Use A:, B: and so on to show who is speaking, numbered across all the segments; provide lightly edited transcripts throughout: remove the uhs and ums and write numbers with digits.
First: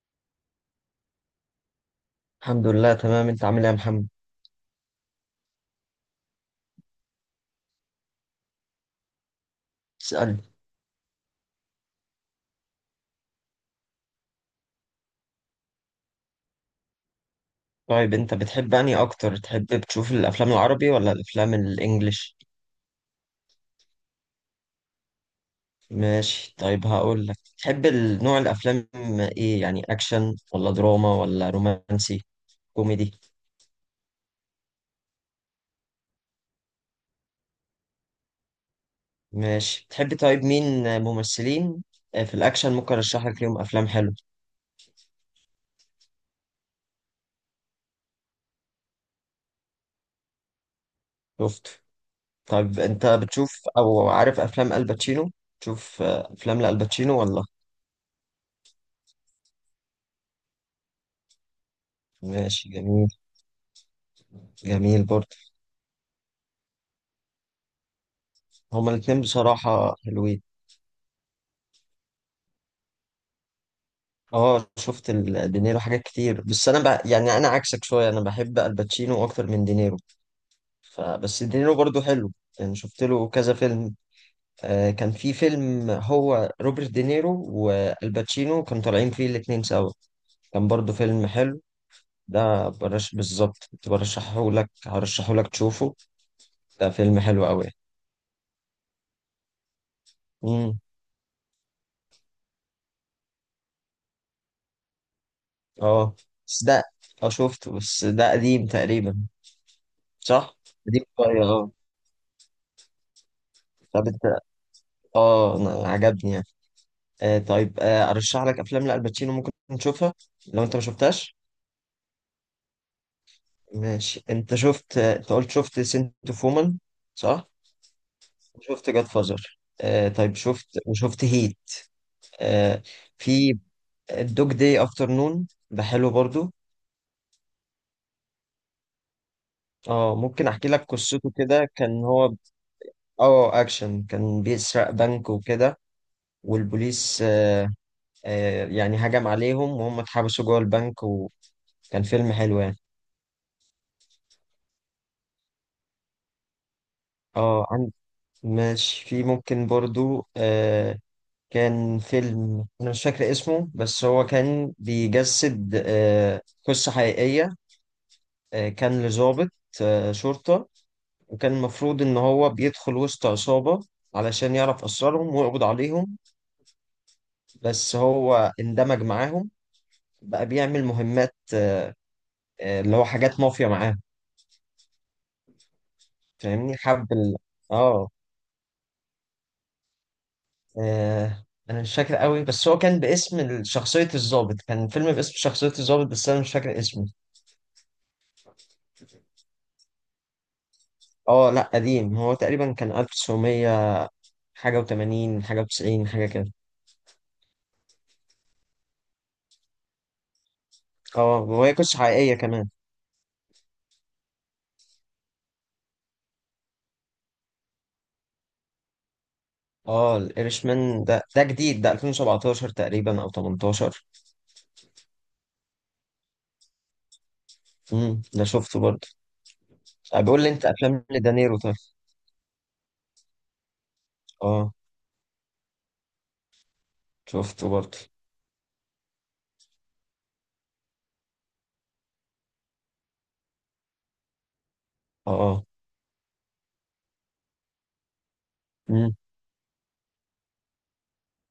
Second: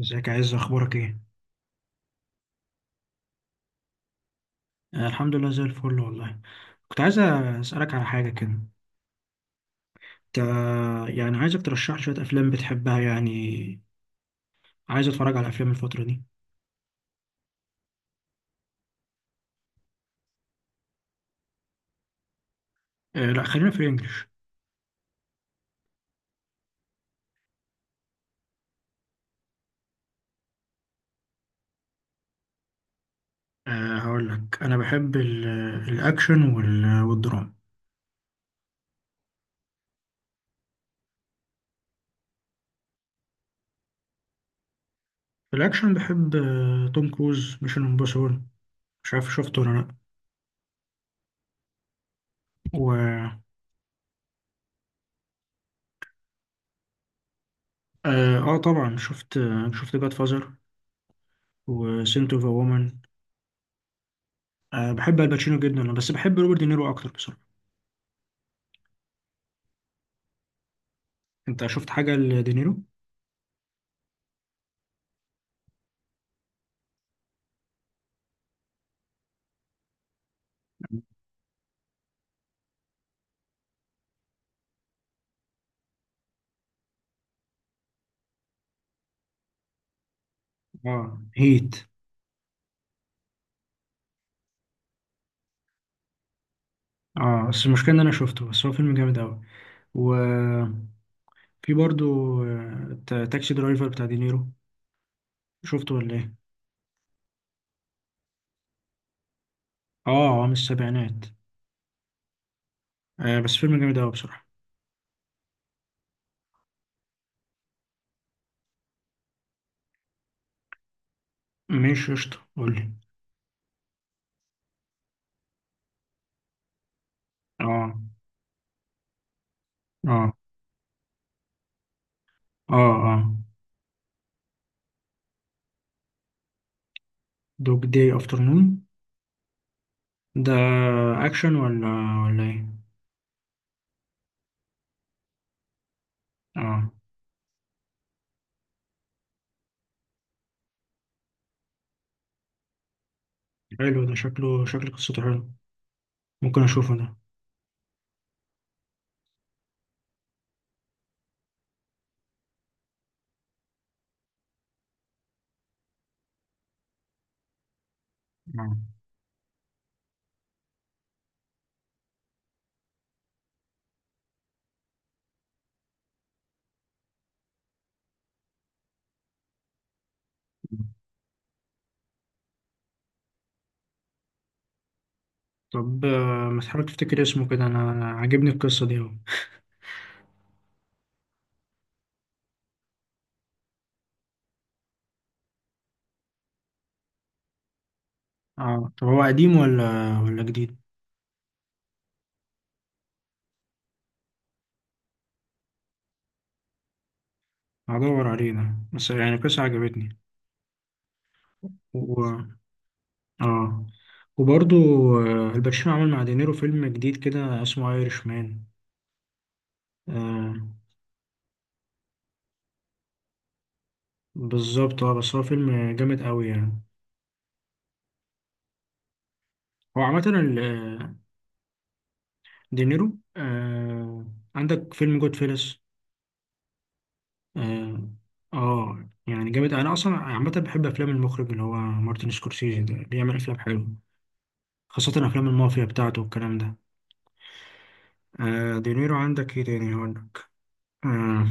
A: ازيك يا عز، اخبارك ايه؟
B: الحمد لله تمام، انت عامل ايه يا محمد؟
A: الحمد لله زي الفل والله. كنت عايز اسالك على حاجه كده. انت
B: اسألني.
A: يعني عايزك ترشح لي شويه افلام بتحبها، يعني عايز اتفرج على افلام الفتره دي.
B: طيب انت بتحب انهي اكتر، تحب تشوف الافلام العربي ولا الافلام الانجليش؟
A: لا، خلينا في الانجليش.
B: ماشي، طيب هقول لك. تحب نوع الافلام ايه؟ يعني اكشن ولا دراما ولا رومانسي كوميدي؟
A: هقول لك انا بحب الاكشن والدراما.
B: ماشي، تحب طيب مين ممثلين؟ في الاكشن ممكن ارشح لك ليهم افلام حلوه.
A: في الاكشن بحب توم كروز، ميشن امبوسيبل. مش عارف شفته ولا لا.
B: شفته؟ طيب انت
A: و
B: بتشوف او عارف افلام الباتشينو؟ تشوف افلام لالباتشينو ولا؟
A: اه، طبعا شفت، شفت جاد فازر وسنت اوف
B: ماشي،
A: وومن.
B: جميل. جميل
A: بحب
B: برضه.
A: الباتشينو جدا بس بحب روبرت دينيرو اكتر بصراحه.
B: هما الاتنين بصراحة حلوين.
A: انت شفت حاجه لدينيرو؟
B: اه شفت دينيرو حاجات كتير، بس انا يعني انا عكسك شويه، انا بحب الباتشينو اكتر من دينيرو. فبس دينيرو برضو حلو، يعني شفت له كذا فيلم. كان في فيلم هو روبرت دينيرو والباتشينو كانوا طالعين فيه الاتنين سوا، كان برضو
A: اه،
B: فيلم حلو.
A: هيت.
B: ده برش بالظبط كنت برشحه لك، هرشحه لك تشوفه، ده فيلم حلو
A: اه
B: قوي.
A: بس المشكله ان انا شفته، بس هو فيلم جامد قوي.
B: امم
A: وفي برضو، تاكسي درايفر بتاع دينيرو، شفته ولا
B: اه
A: ايه؟
B: بس ده، اه شفته بس ده قديم تقريبا.
A: اه،
B: صح،
A: هو من
B: قديم
A: السبعينات.
B: شويه اه.
A: بس فيلم جامد
B: طب
A: قوي
B: انت،
A: بصراحه.
B: اه أنا عجبني. طيب ارشح لك افلام لالباتشينو، ممكن تشوفها لو انت ما شفتهاش.
A: ماشي، قشطه، قول لي.
B: ماشي، انت شفت انت قلت شفت سنت اوف وومن صح،
A: اه،
B: وشفت جاد فازر،
A: اه،
B: طيب شفت، وشفت هيت.
A: اه،
B: آه
A: اه،
B: في الدوج داي افتر نون ده حلو برضو.
A: دوج داي افترنون
B: اه ممكن
A: ده
B: احكي لك قصته
A: اكشن
B: كده.
A: ولا
B: كان هو،
A: ولا ايه؟
B: اه اكشن، كان بيسرق بنك وكده،
A: اه،
B: والبوليس يعني هجم عليهم، وهم اتحبسوا جوه البنك، وكان فيلم حلو يعني.
A: حلو، ده شكله شكل قصته حلو، ممكن اشوفه ده.
B: اه ماشي. في ممكن برضو، كان فيلم أنا مش فاكر اسمه، بس هو كان بيجسد قصة حقيقية.
A: آه.
B: كان لضابط شرطة، وكان المفروض إن هو بيدخل وسط عصابة علشان يعرف أسرارهم ويقبض عليهم، بس هو اندمج معاهم، بقى بيعمل مهمات اللي هو حاجات مافيا معاهم.
A: طب ما
B: فاهمني
A: تحاول
B: حب
A: تفتكر اسمه كده، أنا
B: اه،
A: عاجبني القصه دي أوي.
B: انا مش فاكر قوي، بس هو كان باسم شخصية الضابط، كان فيلم باسم شخصية الضابط، بس انا مش فاكر اسمه.
A: اه، طب هو قديم ولا جديد؟
B: اه لا قديم، هو تقريبا كان 1900 حاجة و80 حاجة و90 حاجة كده.
A: هدور عليه ده، بس يعني قصة عجبتني.
B: اه وهي قصة حقيقية
A: و...
B: كمان.
A: اه. وبرضو الباتشينو عمل مع دينيرو فيلم جديد كده اسمه ايرش مان.
B: اه
A: آه
B: الإيرشمان ده جديد، ده 2017 تقريبا او 18.
A: بالظبط. اه بس هو فيلم جامد قوي يعني.
B: ده شفته برضه.
A: هو عامة
B: بيقول لي انت افلام لدانيرو طيب.
A: دينيرو.
B: اه
A: عندك فيلم جود فيلس.
B: شفته برضه.
A: اه، يعني جامد. انا اصلا عامة بحب افلام المخرج اللي هو مارتن سكورسيزي، ده بيعمل افلام حلوة خاصة افلام
B: اه.
A: المافيا بتاعته والكلام ده. دينيرو،
B: امم،
A: عندك ايه تاني هقول لك. آه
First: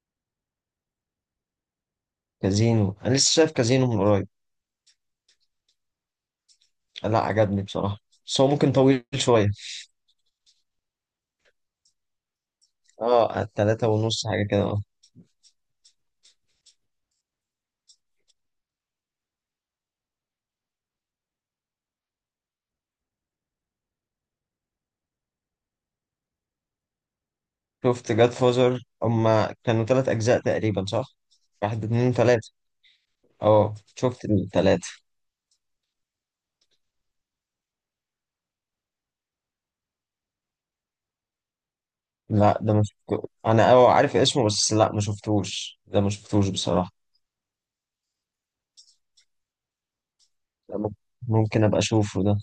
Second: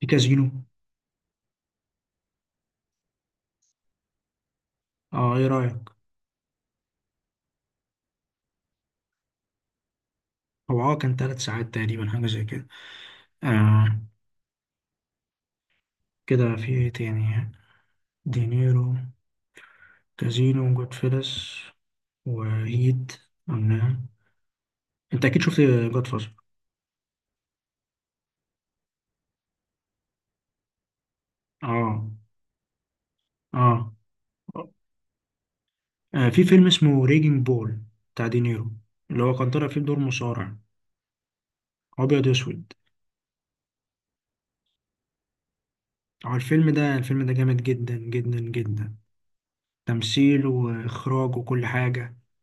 A: في كازينو.
B: كازينو انا لسه شايف كازينو من قريب.
A: اه، ايه رأيك؟
B: لا عجبني بصراحة، بس هو ممكن طويل شوية.
A: هو كان 3 ساعات تقريبا، حاجة زي كده.
B: اه تلاتة
A: آه
B: ونص حاجة كده اه.
A: كده، في ايه تاني؟ دينيرو، كازينو، جود فيلس، وهيد، قلنا. انت اكيد شفت جود فازر.
B: شفت جاد فازر، هما كانوا تلات أجزاء تقريبا صح؟ واحد
A: اه،
B: اتنين تلاتة. اه
A: اه.
B: شفت التلاتة.
A: في فيلم اسمه ريجينج بول بتاع دينيرو، اللي هو كان طالع فيه بدور مصارع ابيض
B: لا
A: واسود.
B: ده ما شفته أنا، اه عارف اسمه بس لا ما شفتوش، ده ما
A: هو
B: شفتوش
A: الفيلم
B: بصراحة.
A: ده جامد جدا جدا جدا، تمثيل
B: ده
A: واخراج
B: ممكن
A: وكل
B: أبقى
A: حاجة.
B: أشوفه ده.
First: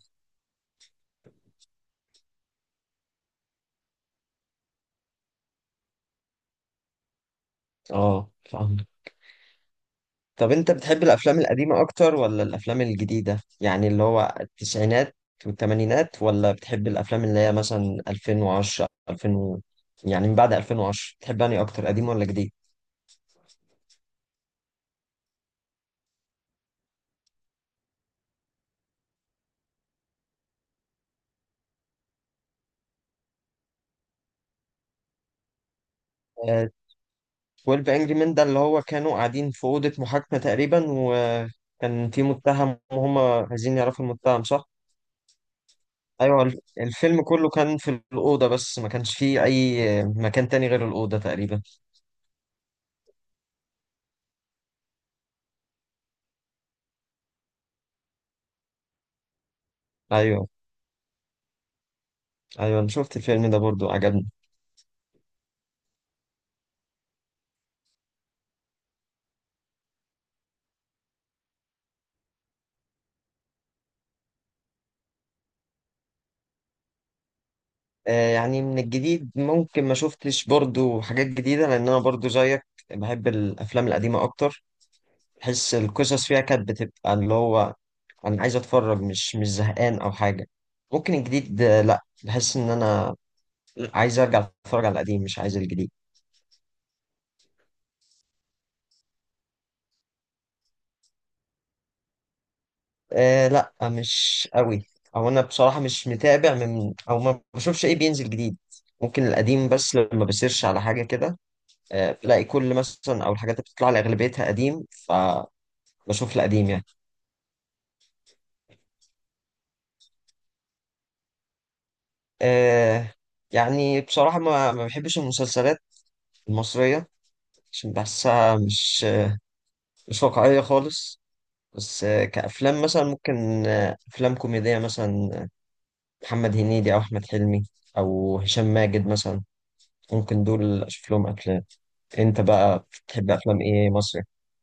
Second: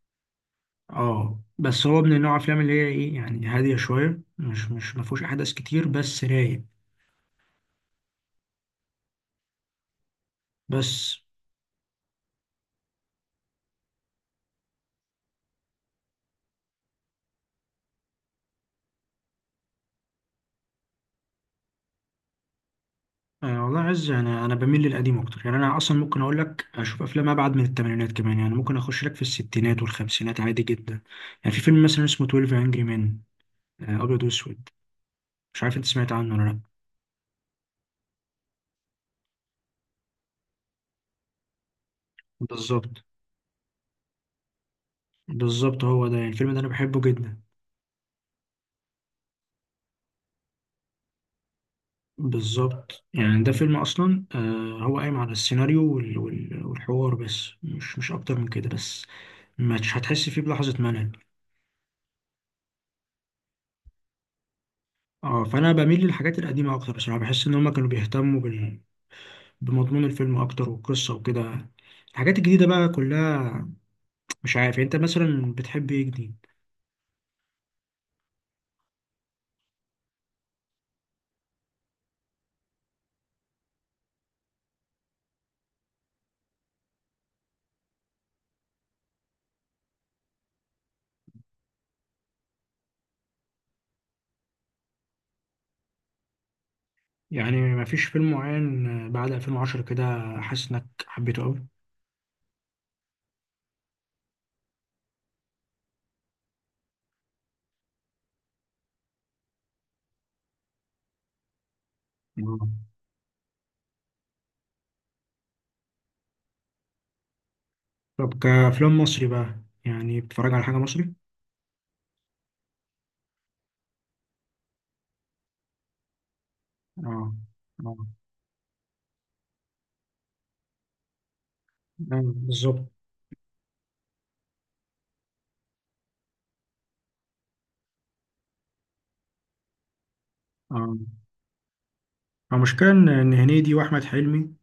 A: اه بس هو من النوع افلام اللي هي ايه يعني، هاديه شويه، مش ما فيهوش احداث كتير بس رايق.
B: اه فاهم. طب أنت
A: بس،
B: بتحب الأفلام القديمة أكتر ولا الأفلام الجديدة؟ يعني اللي هو التسعينات والتمانينات، ولا بتحب الأفلام اللي هي مثلا 2010 2000 يعني من بعد 2010 بتحب أنهي أكتر، قديم ولا جديد؟
A: والله يا عز، انا بميل للقديم اكتر. يعني انا اصلا ممكن اقول لك اشوف افلام ابعد من الثمانينات كمان، يعني ممكن اخش لك في الستينات والخمسينات عادي جدا. يعني في فيلم مثلا اسمه 12 انجري مان، ابيض واسود، مش عارف انت سمعت عنه ولا لا.
B: 12 انجري مان ده اللي هو كانوا قاعدين في اوضه محاكمه تقريبا، وكان في متهم
A: بالظبط،
B: وهم عايزين يعرفوا المتهم، صح.
A: بالظبط، هو ده، يعني
B: ايوه
A: الفيلم ده انا بحبه
B: الفيلم
A: جدا.
B: كله كان في الاوضه، بس ما كانش فيه اي مكان تاني غير الاوضه تقريبا.
A: بالظبط، يعني ده فيلم اصلا هو قايم على السيناريو والحوار، بس مش اكتر من كده، بس مش هتحس فيه
B: ايوه،
A: بلحظة ملل.
B: ايوه انا شفت الفيلم ده برضو، عجبني.
A: اه، فأنا بميل للحاجات القديمة أكتر بصراحة، بحس إن هما كانوا بيهتموا بمضمون الفيلم أكتر والقصة وكده. الحاجات الجديدة بقى كلها، مش عارف، يعني أنت مثلا بتحب إيه جديد؟
B: يعني من الجديد ممكن ما شفتش برضو حاجات جديده، لان انا برضو زيك بحب الافلام القديمه اكتر. بحس القصص فيها كانت بتبقى اللي هو، انا عايز اتفرج مش زهقان او حاجه. ممكن الجديد لا بحس ان انا عايز ارجع اتفرج على القديم، مش عايز الجديد.
A: يعني مفيش فيلم معين بعد 2010 كده حاسس إنك حبيته أوي؟
B: لا مش قوي. او انا بصراحه مش متابع، من او ما بشوفش ايه بينزل جديد. ممكن القديم بس، لما بسيرش على حاجه كده بلاقي كل
A: آه.
B: مثلا او الحاجات اللي بتطلع لي اغلبيتها قديم، فبشوف القديم يعني.
A: طب كأفلام مصري بقى، يعني بتتفرج على حاجة مصري؟
B: آه يعني بصراحه ما بحبش المسلسلات المصريه،
A: اه،
B: عشان
A: اه،
B: بحسها مش واقعيه خالص. بس كأفلام
A: بالظبط.
B: مثلا ممكن، أفلام كوميدية مثلا محمد هنيدي او احمد حلمي او هشام ماجد مثلا، ممكن دول
A: اه.
B: اشوف لهم افلام. انت بقى
A: المشكلة إن
B: بتحب
A: إن
B: افلام
A: هنيدي
B: ايه
A: وأحمد
B: مصري؟
A: حلمي،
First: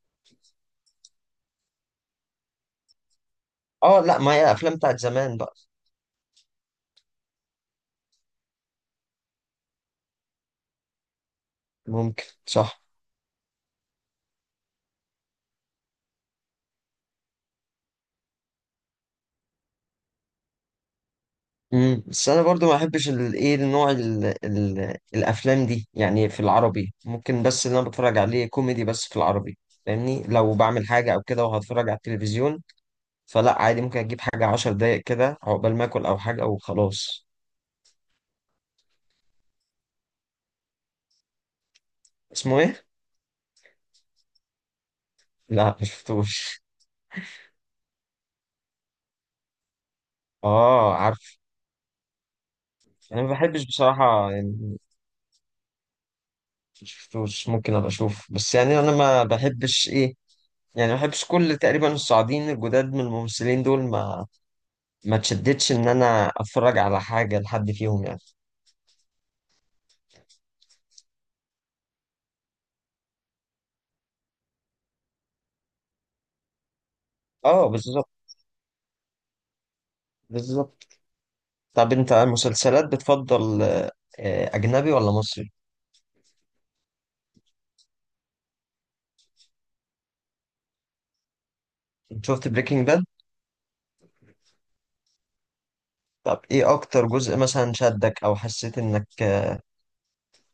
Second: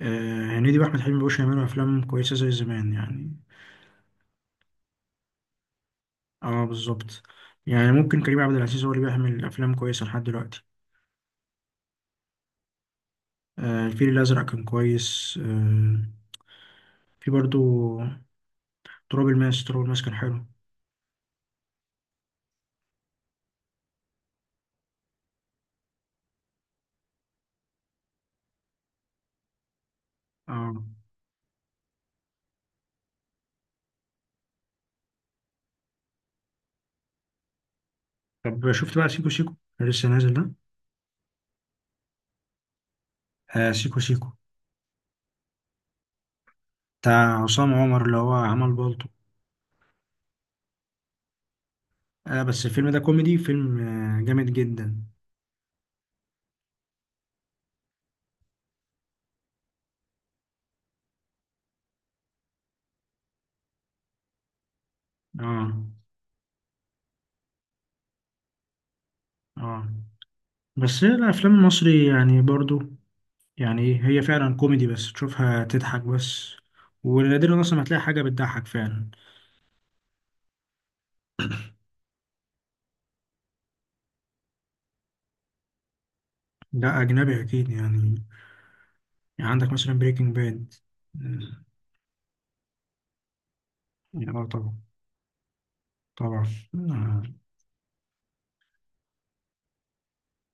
A: هنيدي وأحمد حلمي مبقوش يعملوا أفلام كويسة زي زمان يعني.
B: اه لا، ما هي الافلام بتاعت زمان بقى.
A: اه، بالظبط. يعني ممكن كريم عبد العزيز هو اللي بيعمل افلام كويسه لحد دلوقتي.
B: ممكن، صح.
A: الفيل الازرق كان كويس. في برضو تراب الماس كان حلو.
B: بس انا برضو ما احبش الايه النوع ال الافلام دي يعني، في العربي ممكن، بس اللي انا بتفرج عليه كوميدي بس في العربي. فاهمني لو
A: اه،
B: بعمل حاجه او كده وهتفرج على التلفزيون، فلا عادي ممكن اجيب حاجه عشر دقايق كده عقبال ما اكل او حاجه وخلاص.
A: طب شفت بقى سيكو سيكو اللي لسه نازل ده؟
B: اسمه ايه؟
A: سيكو سيكو
B: لا مشفتوش.
A: بتاع عصام عمر اللي هو عمل بالطو.
B: اه عارف.
A: بس الفيلم ده
B: انا ما
A: كوميدي،
B: بحبش
A: فيلم
B: بصراحه
A: جامد
B: يعني،
A: جدا.
B: شفتوش ممكن ابقى اشوف، بس يعني انا ما بحبش ايه، يعني ما بحبش كل تقريبا الصاعدين الجداد من الممثلين دول، ما
A: اه،
B: اتشدتش ان انا اتفرج على حاجه لحد فيهم يعني.
A: اه. بس هي الافلام المصري يعني برضو، يعني إيه، هي فعلا كوميدي، بس تشوفها تضحك بس، ونادرا
B: اه
A: اصلا ما تلاقي
B: بالظبط،
A: حاجه بتضحك فعلا.
B: بالظبط. طب انت المسلسلات بتفضل اجنبي ولا مصري؟
A: ده أجنبي أكيد يعني. يعني عندك مثلا بريكنج باد.
B: شفت بريكنج باد؟
A: يعني طبعا،
B: طب
A: طبعا.
B: ايه اكتر
A: آه.
B: جزء مثلا شدك او حسيت انك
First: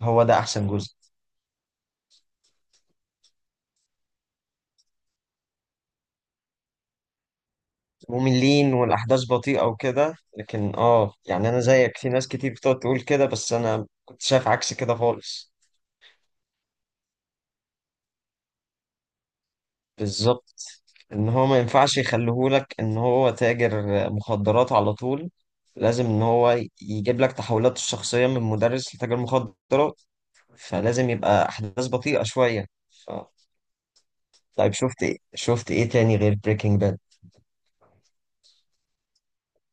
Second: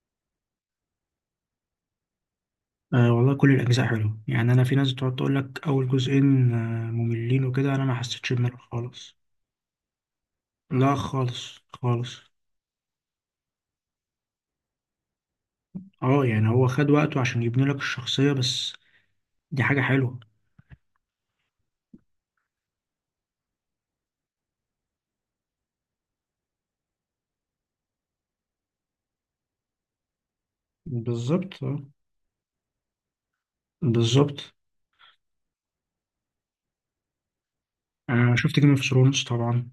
B: هو ده احسن جزء؟
A: والله كل الأجزاء حلوة، يعني أنا في ناس بتقعد تقول لك أول جزئين مملين وكده، أنا ما حسيتش بملل
B: مملين
A: خالص.
B: والاحداث بطيئه وكده، لكن
A: لا،
B: اه يعني
A: خالص
B: انا زيك، في
A: خالص.
B: ناس كتير بتقعد تقول كده، بس انا كنت شايف عكس كده خالص.
A: اه، يعني هو خد وقته عشان يبني لك الشخصية، بس دي حاجة حلوة.
B: بالظبط، ان هو ما ينفعش يخليهولك ان هو تاجر مخدرات على طول، لازم ان هو يجيب لك تحولاته الشخصيه من مدرس لتاجر مخدرات، فلازم يبقى
A: بالظبط، اه،
B: احداث بطيئه شويه. ف...
A: بالظبط.
B: طيب شفت ايه، شفت ايه تاني غير بريكنج باد؟
A: أنا شفت جيم اوف ثرونز طبعا،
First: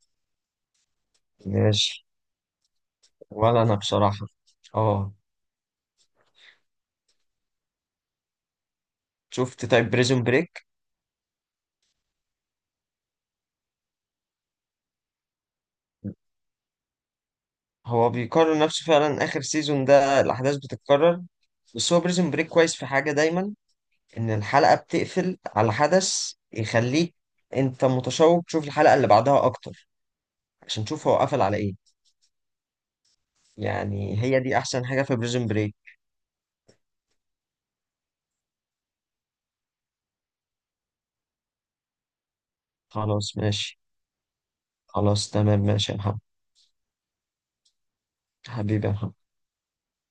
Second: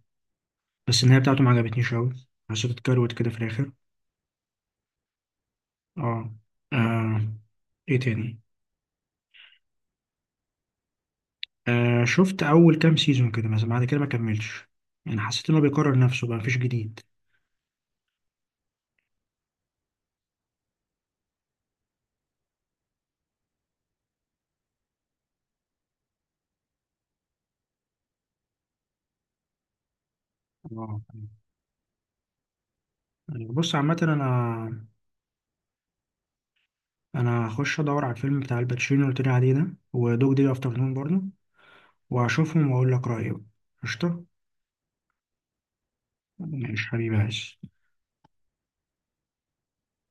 A: بس النهاية بتاعته ما عجبتنيش
B: ماشي.
A: أوي، حسيت اتكروت كده في
B: ولا
A: الآخر.
B: انا بصراحه، اه.
A: اه. آه، ايه تاني؟
B: شفت طيب بريزون بريك؟
A: شفت اول كام سيزون كده مثلا، بعد كده ما كملتش، يعني حسيت انه بيكرر نفسه بقى مفيش جديد.
B: هو بيقارن نفسه فعلا، اخر سيزون ده الاحداث بتتكرر، بس هو بريزون بريك كويس في حاجه دايما، ان الحلقه بتقفل على حدث يخليك انت متشوق تشوف الحلقه اللي بعدها اكتر، عشان
A: اه،
B: تشوف هو قفل على ايه.
A: بص عامة
B: يعني
A: انا
B: هي دي احسن حاجه في بريزون بريك.
A: انا هخش ادور على الفيلم بتاع الباتشينو اللي قلت لي عليه ده، ودوج دي افتر نون برضه، وهشوفهم واقول لك رأيي
B: خلاص
A: بقى.
B: ماشي.
A: قشطة.
B: خلاص تمام، ماشي يا محمد.
A: ماشي حبيبي، عايز
B: حبيبي يا محمد.